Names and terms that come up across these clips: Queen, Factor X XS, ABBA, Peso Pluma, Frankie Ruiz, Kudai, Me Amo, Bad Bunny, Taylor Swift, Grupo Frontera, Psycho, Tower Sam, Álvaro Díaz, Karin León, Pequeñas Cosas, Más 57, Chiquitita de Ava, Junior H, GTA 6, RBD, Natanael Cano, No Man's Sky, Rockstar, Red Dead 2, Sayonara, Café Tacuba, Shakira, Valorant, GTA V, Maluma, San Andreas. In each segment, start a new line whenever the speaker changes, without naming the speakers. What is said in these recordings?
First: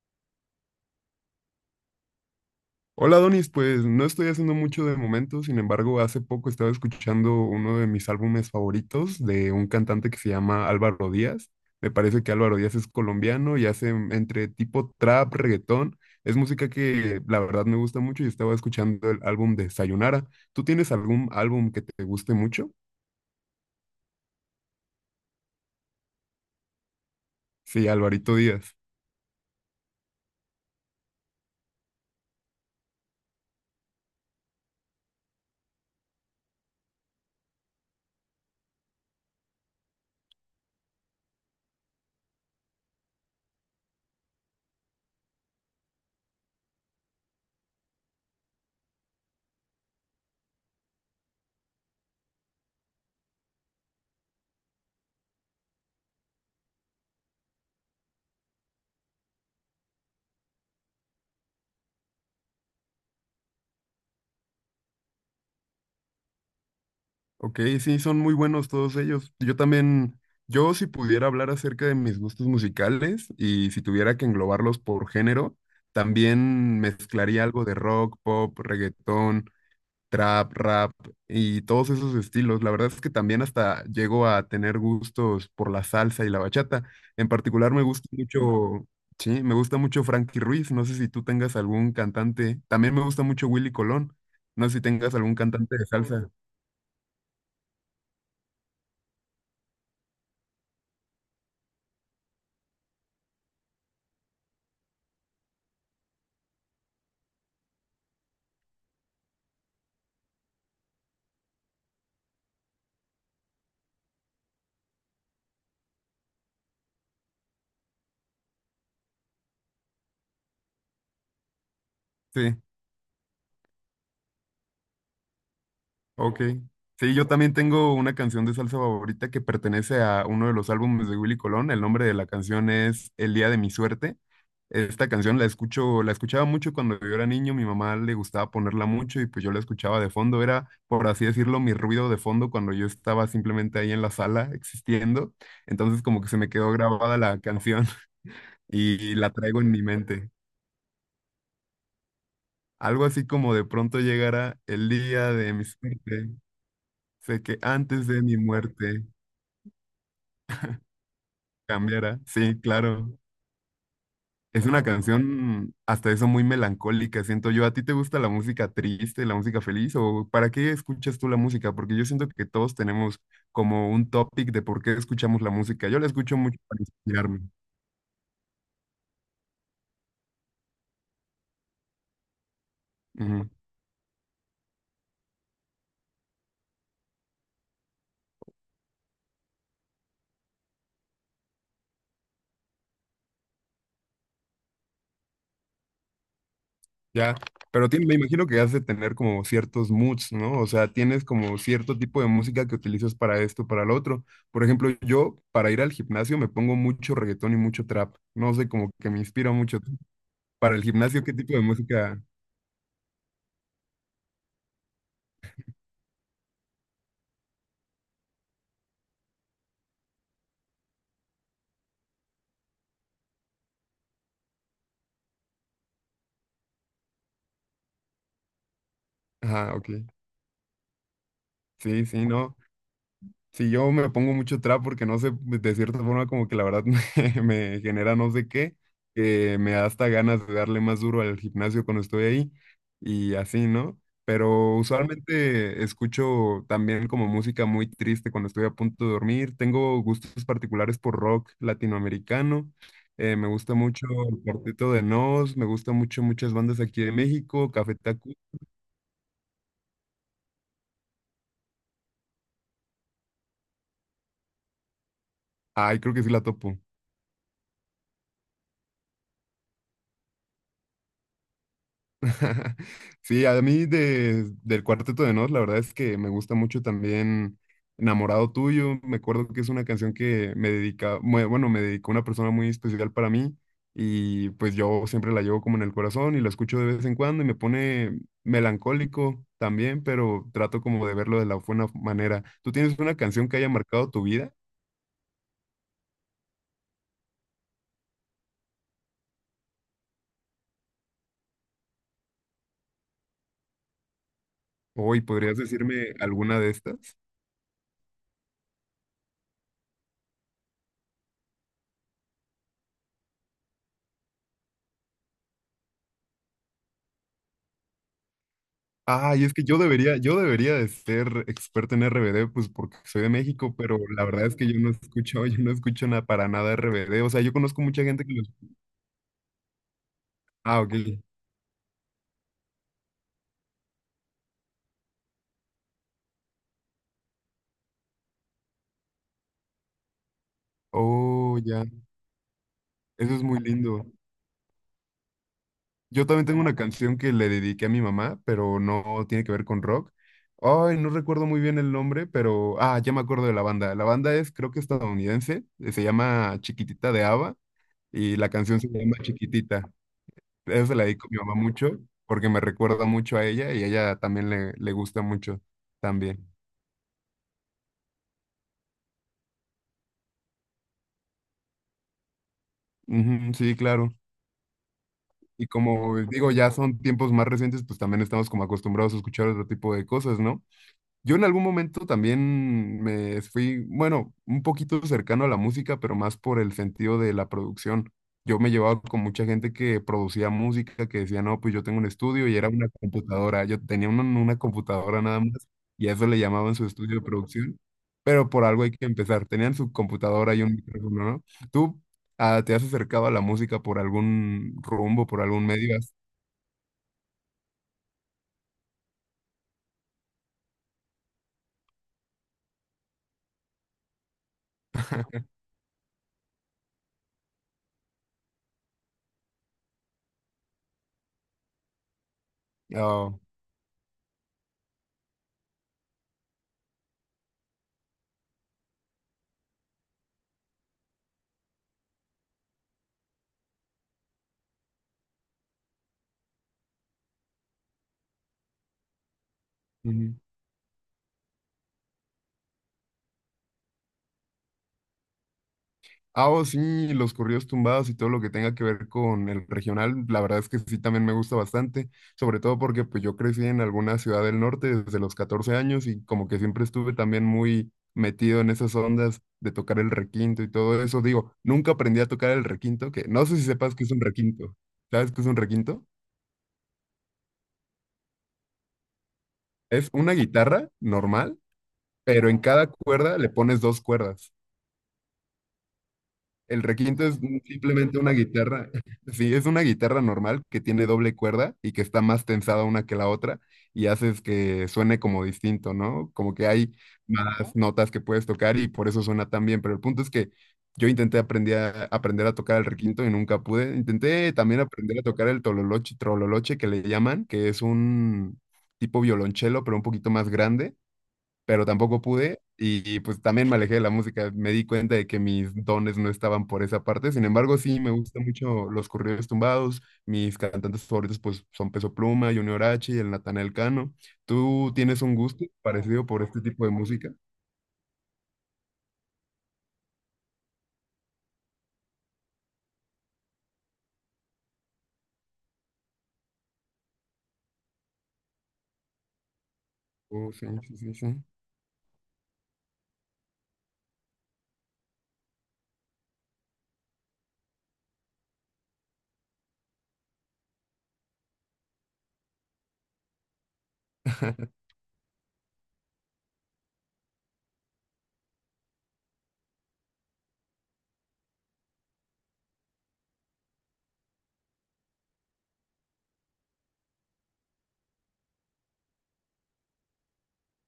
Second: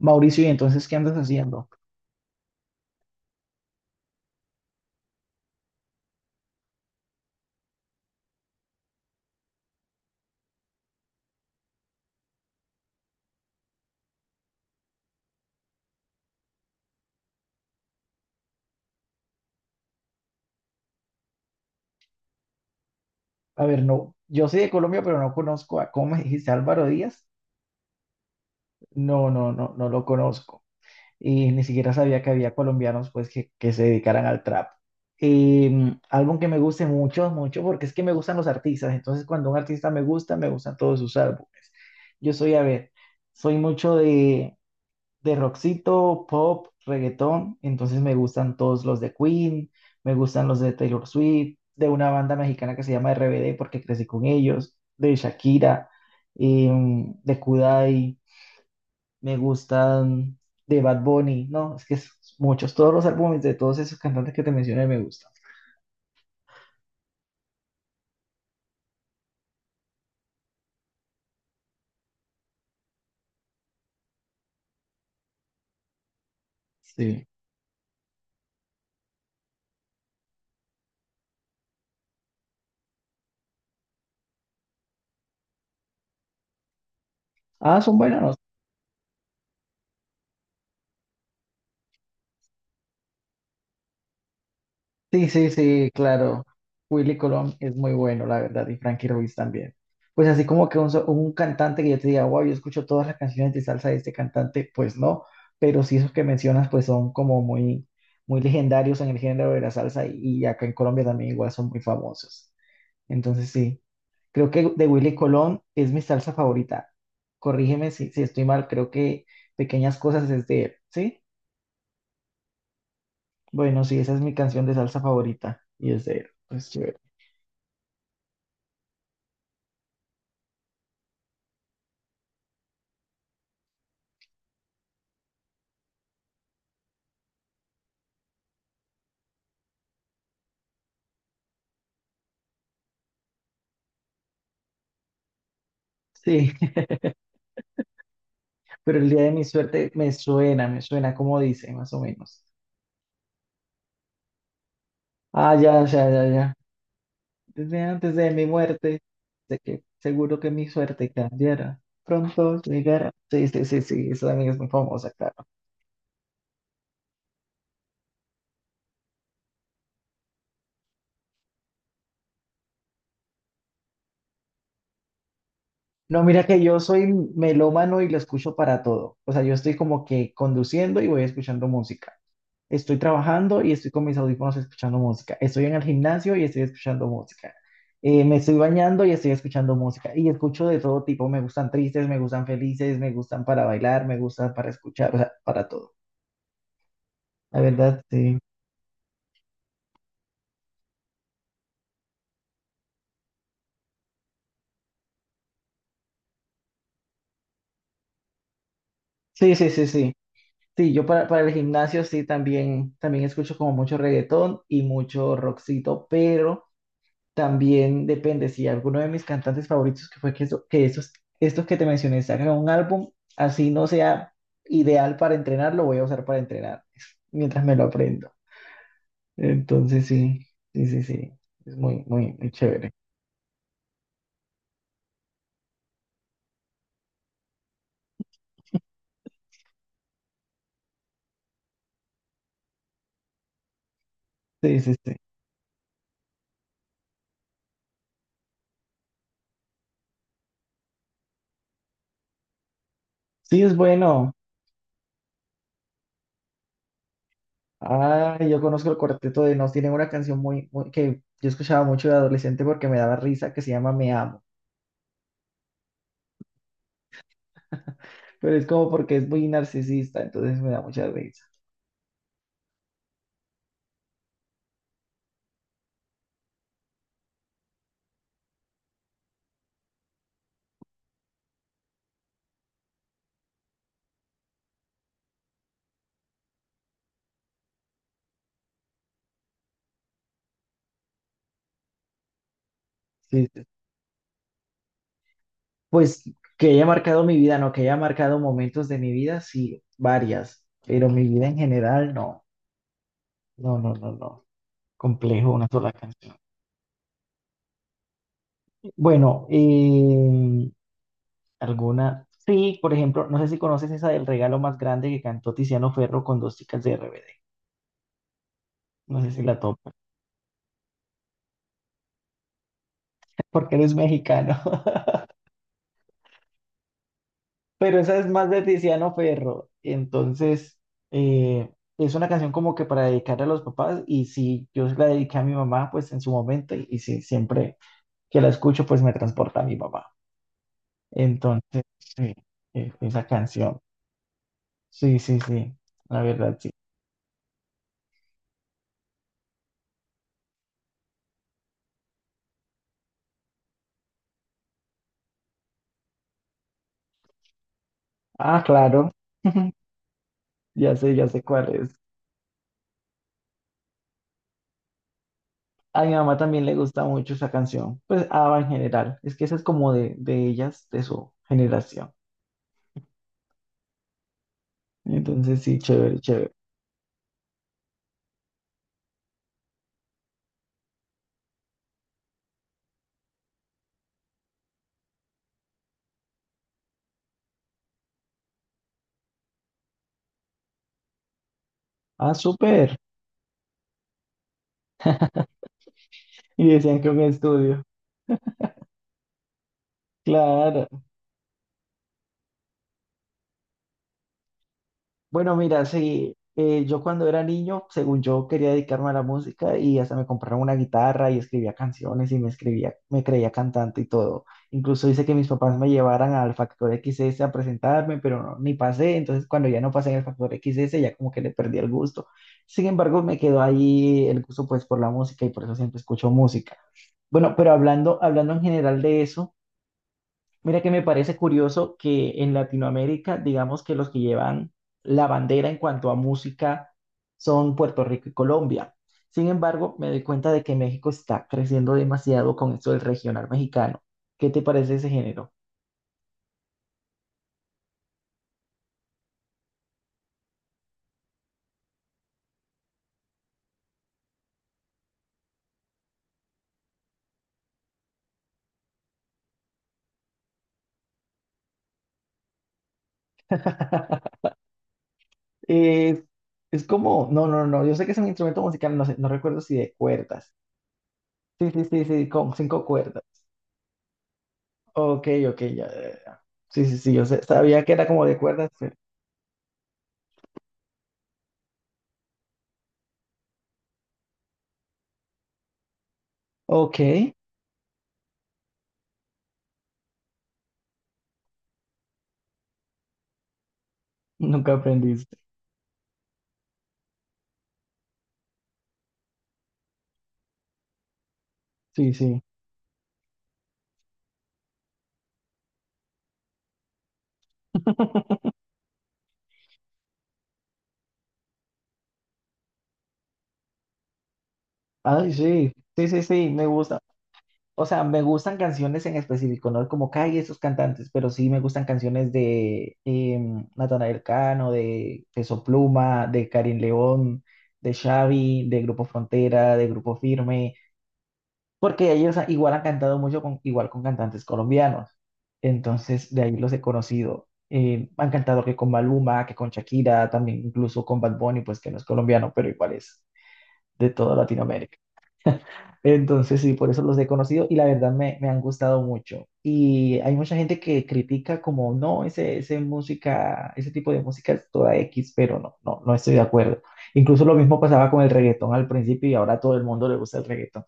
Mauricio, ¿y entonces qué andas haciendo?
Hola Donis, pues no estoy haciendo mucho de momento, sin embargo, hace poco estaba escuchando uno de mis álbumes favoritos de un cantante que se llama Álvaro Díaz. Me parece que Álvaro Díaz es colombiano y hace entre tipo trap, reggaetón. Es música que la verdad me gusta mucho y estaba escuchando el álbum de Sayonara. ¿Tú tienes algún álbum que te guste mucho?
A ver, no, yo soy de Colombia, pero no conozco a, ¿cómo me dijiste, Álvaro Díaz?
Sí, Alvarito Díaz.
No, no, no, no lo conozco. Y ni siquiera sabía que había colombianos, pues, que se dedicaran al trap. Eh, Álbum que me guste mucho, mucho, porque es que me gustan los artistas. Entonces, cuando un artista me gusta, me gustan todos sus álbumes. Yo soy, a ver, soy mucho de rockcito, pop, reggaetón, entonces me gustan todos los de Queen, me gustan los de Taylor Swift, de una banda mexicana que se llama RBD porque crecí con ellos, de Shakira, de Kudai, me gustan de Bad Bunny, no, es que es muchos, todos los álbumes de todos esos cantantes que te mencioné me gustan.
Ok, sí, son muy buenos todos ellos. Yo también, yo si pudiera hablar acerca de mis gustos musicales y si tuviera que englobarlos por género, también
Sí.
mezclaría algo de rock, pop, reggaetón, trap, rap y todos esos estilos. La verdad es que también hasta llego a tener gustos por la salsa y la bachata. En particular
Ah,
me
son
gusta
buenas.
mucho, sí, me gusta mucho Frankie Ruiz. No sé si tú tengas algún cantante. También me gusta mucho Willy Colón. No sé si tengas
Sí,
algún
sí,
cantante de
sí,
salsa.
claro. Willy Colón es muy bueno, la verdad, y Frankie Ruiz también. Pues así como que un, un cantante que yo te diga, wow, yo escucho todas las canciones de salsa de este cantante, pues no, pero sí esos que mencionas, pues son como muy, muy legendarios en el género de la salsa y acá en Colombia también igual son muy famosos. Entonces sí, creo que de Willy Colón es mi salsa favorita. Corrígeme si estoy mal, creo que Pequeñas Cosas es de él, ¿sí?
Sí.
Bueno, sí, esa es mi canción de salsa favorita y es de él,
Ok.
pues chévere.
Sí, yo también tengo una canción de salsa favorita que pertenece a uno de los álbumes de Willy Colón. El nombre de la canción es El día de mi suerte. Esta canción la escucho, la escuchaba mucho cuando yo era niño. Mi mamá le gustaba ponerla mucho y pues yo la escuchaba de fondo. Era, por así decirlo, mi ruido de fondo cuando yo estaba simplemente ahí en la sala existiendo. Entonces como que se me
Sí,
quedó grabada la canción
pero el
y
día de
la
mi
traigo en mi
suerte
mente.
me suena como dice, más o menos.
Algo así como de pronto llegará el día de
Ah,
mi
ya, ya, ya,
suerte.
ya.
Sé que
Desde
antes
antes
de
de
mi
mi muerte,
muerte.
de que seguro que mi suerte cambiará.
Cambiara. Sí,
Pronto llegará.
claro.
Sí, sí, sí, sí, esa también es
Es
muy
una
famosa, claro.
canción hasta eso muy melancólica, siento yo. ¿A ti te gusta la música triste, la música feliz o para qué escuchas tú la música? Porque yo siento que todos tenemos como un topic de por qué escuchamos la música. Yo la
No,
escucho
mira
mucho
que yo
para
soy
inspirarme.
melómano y lo escucho para todo. O sea, yo estoy como que conduciendo y voy escuchando música. Estoy
Ujú.
trabajando y estoy con mis audífonos escuchando música. Estoy en el gimnasio y estoy escuchando música. Me estoy bañando y estoy escuchando música. Y escucho de todo tipo. Me gustan tristes, me gustan felices, me gustan para bailar, me gustan para escuchar, o sea, para todo.
Ya,
La
pero
verdad,
me
sí.
imagino que has de tener como ciertos moods, ¿no? O sea, tienes como cierto tipo de música que utilizas para esto, para lo otro. Por ejemplo, yo para ir al gimnasio me pongo mucho reggaetón y mucho trap. No sé, como que me inspira
Sí, sí,
mucho.
sí, sí.
Para el
Sí, yo
gimnasio, ¿qué
para el
tipo de
gimnasio
música?
sí también, también escucho como mucho reggaetón y mucho rockcito, pero también depende si alguno de mis cantantes favoritos, que fue que, eso- que esos, estos que te mencioné, sacan un álbum, así no sea ideal para entrenar, lo voy a usar para entrenar mientras me lo aprendo.
Ajá, ok.
Entonces, sí, sí, sí, sí, es muy,
Sí, sí,
muy, muy
no.
chévere.
Sí, yo me pongo mucho trap porque no sé, de cierta forma como que la verdad me genera no sé qué, que me da hasta ganas de darle más duro al gimnasio cuando estoy ahí y así, ¿no? Pero
Sí, sí, sí.
usualmente escucho también como música muy triste cuando estoy a punto de dormir. Tengo gustos particulares por rock latinoamericano. Me
Sí, es
gusta mucho
bueno.
el Cuarteto de Nos, me gusta mucho muchas bandas aquí de México, Café Tacuba.
Ah, yo conozco el cuarteto de Nos. Tienen una canción que yo escuchaba mucho de adolescente porque me daba risa, que se llama Me Amo.
Ay, creo que sí la topo.
Pero es como porque es muy narcisista, entonces me da mucha risa.
Sí, a mí de, del Cuarteto de Nos, la verdad es que me gusta mucho también Enamorado Tuyo. Me acuerdo que es una canción que me dedica, bueno, me dedicó una persona muy especial para mí y pues yo siempre la llevo como en el corazón y la escucho de vez en cuando y me pone melancólico también, pero trato como de verlo de la buena manera. ¿Tú tienes una
Sí,
canción que
sí,
haya marcado tu vida?
pues que haya marcado mi vida, no, que haya marcado momentos de mi vida, sí, varias, pero mi vida en general, no, no, no, no, no,
Hoy,
complejo
¿podrías
una sola
decirme
canción.
alguna de estas?
Bueno, alguna, sí, por ejemplo, no sé si conoces esa del regalo más grande que cantó Tiziano Ferro con dos chicas de RBD, no sé
Ah,
si
y es
la
que yo
topas,
debería, yo debería de ser experto en RBD, pues porque soy de
porque
México,
eres
pero la verdad
mexicano,
es que yo no escucho, yo no escucho nada para nada RBD. O sea, yo conozco
pero
mucha
esa
gente
es
que los...
más de Tiziano Ferro, entonces,
Ah, ok.
eh, es una canción como que para dedicarle a los papás y si yo se la dediqué a mi mamá, pues en su momento y sí, siempre que la escucho, pues me transporta a mi papá.
Oh,
Entonces,
ya.
sí, esa
Eso es muy
canción.
lindo.
Sí, sí, sí, la
Yo también
verdad,
tengo
sí.
una canción que le dediqué a mi mamá, pero no tiene que ver con rock. Ay, no recuerdo muy bien el nombre, pero... Ah, ya me acuerdo de la banda. La banda es, creo que estadounidense, se llama Chiquitita de Ava y la
Ah,
canción se
claro,
llama Chiquitita. Esa se la dedico
ya
a mi
sé
mamá
cuál
mucho
es.
porque me recuerda mucho a ella y a ella también le gusta mucho
A mi mamá
también.
también le gusta mucho esa canción, pues ABBA en general. Es que esa es como de ellas, de su generación.
Ujú, sí, claro.
Entonces,
Y
sí,
como
chévere,
digo,
chévere.
ya son tiempos más recientes, pues también estamos como acostumbrados a escuchar otro tipo de cosas, ¿no? Yo en algún momento también me fui, bueno, un poquito cercano a la música, pero más por el sentido de la producción. Yo me llevaba con mucha gente que producía música, que decía, no, pues yo tengo un
Ah,
estudio y era una
súper.
computadora. Yo tenía una computadora nada más y a eso le
Y
llamaban su
decían que
estudio
un
de producción.
estudio.
Pero por algo hay que empezar. Tenían su computadora y un
Claro.
micrófono, ¿no? ¿Tú te has acercado a la música por algún rumbo, por
Bueno,
algún
mira,
medio?
sí, yo cuando era niño, según yo, quería dedicarme a la música y hasta me compraron una guitarra y escribía canciones y me escribía, me creía cantante y todo. Incluso hice que mis papás me llevaran al Factor X XS a presentarme, pero no, ni pasé. Entonces, cuando ya no pasé en el Factor X XS, ya como que le perdí el gusto. Sin embargo,
Ah,
me quedó ahí el gusto pues por la música y por eso siempre escucho música. Bueno, pero hablando en general de eso. Mira que me parece curioso que en Latinoamérica, digamos que los que llevan la bandera en cuanto a música son Puerto Rico y Colombia. Sin embargo, me doy
ujú.
cuenta de que México está creciendo demasiado con esto del regional mexicano. ¿Qué te parece ese género?
Ah, oh, sí, los corridos tumbados y todo lo que tenga que ver con el regional, la verdad es que sí, también me gusta bastante, sobre todo porque pues yo crecí en alguna ciudad del norte desde los 14 años y como que siempre estuve también muy metido en esas ondas de tocar el requinto y todo eso. Digo, nunca aprendí a tocar el requinto, que no sé si sepas qué es un requinto. ¿Sabes qué es un requinto?
Eh, es como, no, no, no, yo sé que es un instrumento musical, no sé, no recuerdo si de
Es una
cuerdas.
guitarra normal,
Sí, sí, sí, sí,
pero
con
en
cinco
cada
cuerdas.
cuerda le pones dos cuerdas.
Ok, ok, ya, ya,
El
Sí, yo
requinto es
sabía que era
simplemente
como
una
de cuerdas,
guitarra.
pero...
Sí, es una guitarra normal que tiene doble cuerda y que está más tensada una que la otra y haces que suene como distinto, ¿no? Como que hay
Ok,
más notas que puedes tocar y por eso suena tan bien. Pero el punto es que yo intenté aprender a tocar el requinto y nunca pude. Intenté
nunca
también aprender a
aprendiste.
tocar el tololoche, trololoche que le llaman, que es un tipo violonchelo, pero un poquito más grande, pero
Sí,
tampoco
sí.
pude pues también me alejé de la música. Me di cuenta de que mis dones no estaban por esa parte. Sin embargo, sí, me gustan mucho los corridos tumbados. Mis cantantes favoritos pues son Peso Pluma, Junior H y el Natanael Cano. ¿Tú tienes
Ay,
un gusto
sí, sí, sí,
parecido por
sí,
este
me
tipo de
gusta.
música?
O sea, me gustan canciones en específico, no es como Kai y esos cantantes, pero sí me gustan canciones de Natanael Cano, de Peso Pluma, de Karin León, de Xavi, de Grupo Frontera, de Grupo
Oh, sí,
Firme,
sí, sí, sí.
porque ellos igual han cantado mucho con, igual con cantantes colombianos. Entonces, de ahí los he conocido. Han cantado que con Maluma, que con Shakira, también incluso con Bad Bunny, pues que no es colombiano, pero igual es de toda Latinoamérica. Entonces, sí, por eso los he conocido y la verdad me han gustado mucho. Y hay mucha gente que critica como, no, ese música, ese tipo de música es toda X, pero no, no, no estoy de acuerdo. Incluso lo mismo pasaba con el reggaetón al principio y ahora a todo el mundo le gusta el reggaetón.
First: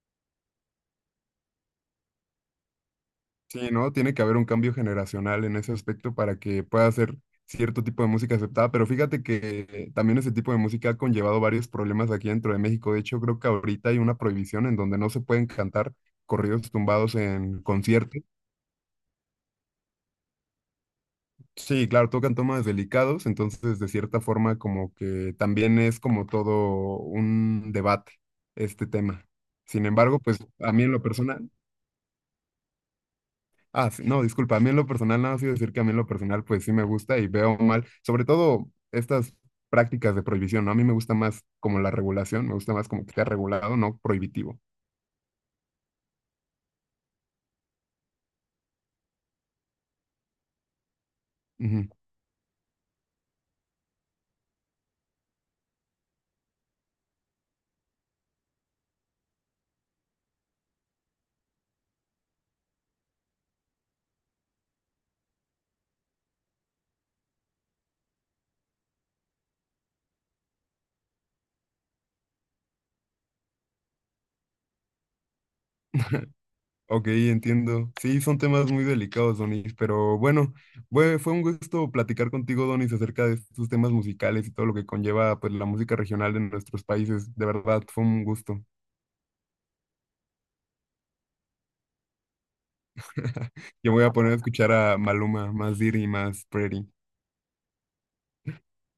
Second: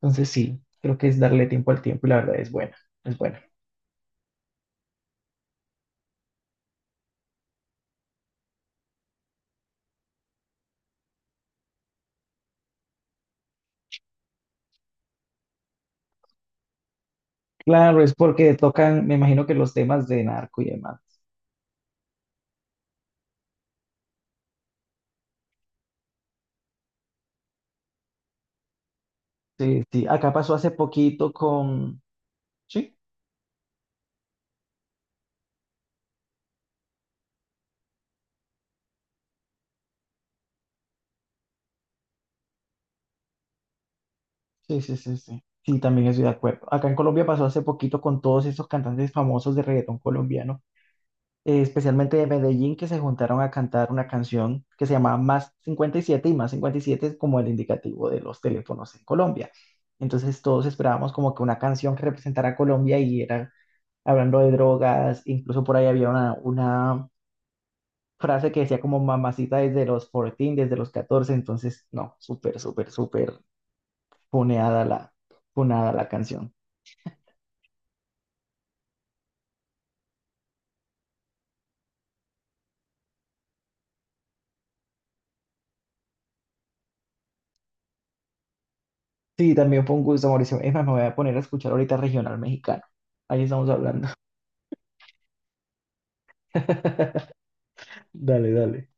Entonces, sí, creo que es darle tiempo al tiempo y la verdad es buena, es buena.
Sí, ¿no? Tiene que haber un cambio generacional en ese aspecto para que pueda ser cierto tipo de música aceptada, pero fíjate que también ese tipo de música ha conllevado varios problemas aquí dentro de México. De hecho, creo que ahorita hay una prohibición en donde no se pueden cantar corridos tumbados en
Claro, es
conciertos.
porque tocan, me imagino que los temas de narco y demás.
Sí, claro, tocan temas delicados, entonces de cierta forma como que también es como todo un debate este tema.
Sí,
Sin
sí,
embargo,
acá
pues
pasó hace
a mí en lo
poquito
personal...
con, sí,
Ah, sí, no, disculpa, a mí en lo personal, nada más iba a decir que a mí en lo personal, pues sí me gusta y veo mal, sobre todo estas prácticas de prohibición, ¿no? A mí me gusta más como la regulación, me gusta más como que sea regulado, no prohibitivo.
sí, sí, sí, sí. Sí, también estoy de acuerdo. Acá en Colombia pasó hace poquito con todos esos cantantes famosos de reggaetón colombiano,
Ujú.
especialmente de Medellín, que se juntaron a cantar una canción que se llamaba Más cincuenta y siete y Más 57 es como el indicativo de los teléfonos en Colombia. Entonces todos esperábamos como que una canción que representara a Colombia y era hablando de drogas, incluso por ahí había una frase que decía como mamacita desde los 14, desde los 14, entonces no, súper, súper, súper puneada la, punada la canción.
Ok, entiendo. Sí, son temas muy delicados, Donis, pero bueno, fue un gusto platicar contigo, Donis, acerca de estos temas musicales y todo lo que conlleva, pues, la música regional de nuestros países. De verdad, fue un gusto.
Sí, también fue un gusto, Mauricio. Es más, me voy a poner a escuchar ahorita regional mexicano. Ahí estamos
Yo voy
hablando.
a poner a escuchar a Maluma, más Diri, más Pretty.
Dale, dale.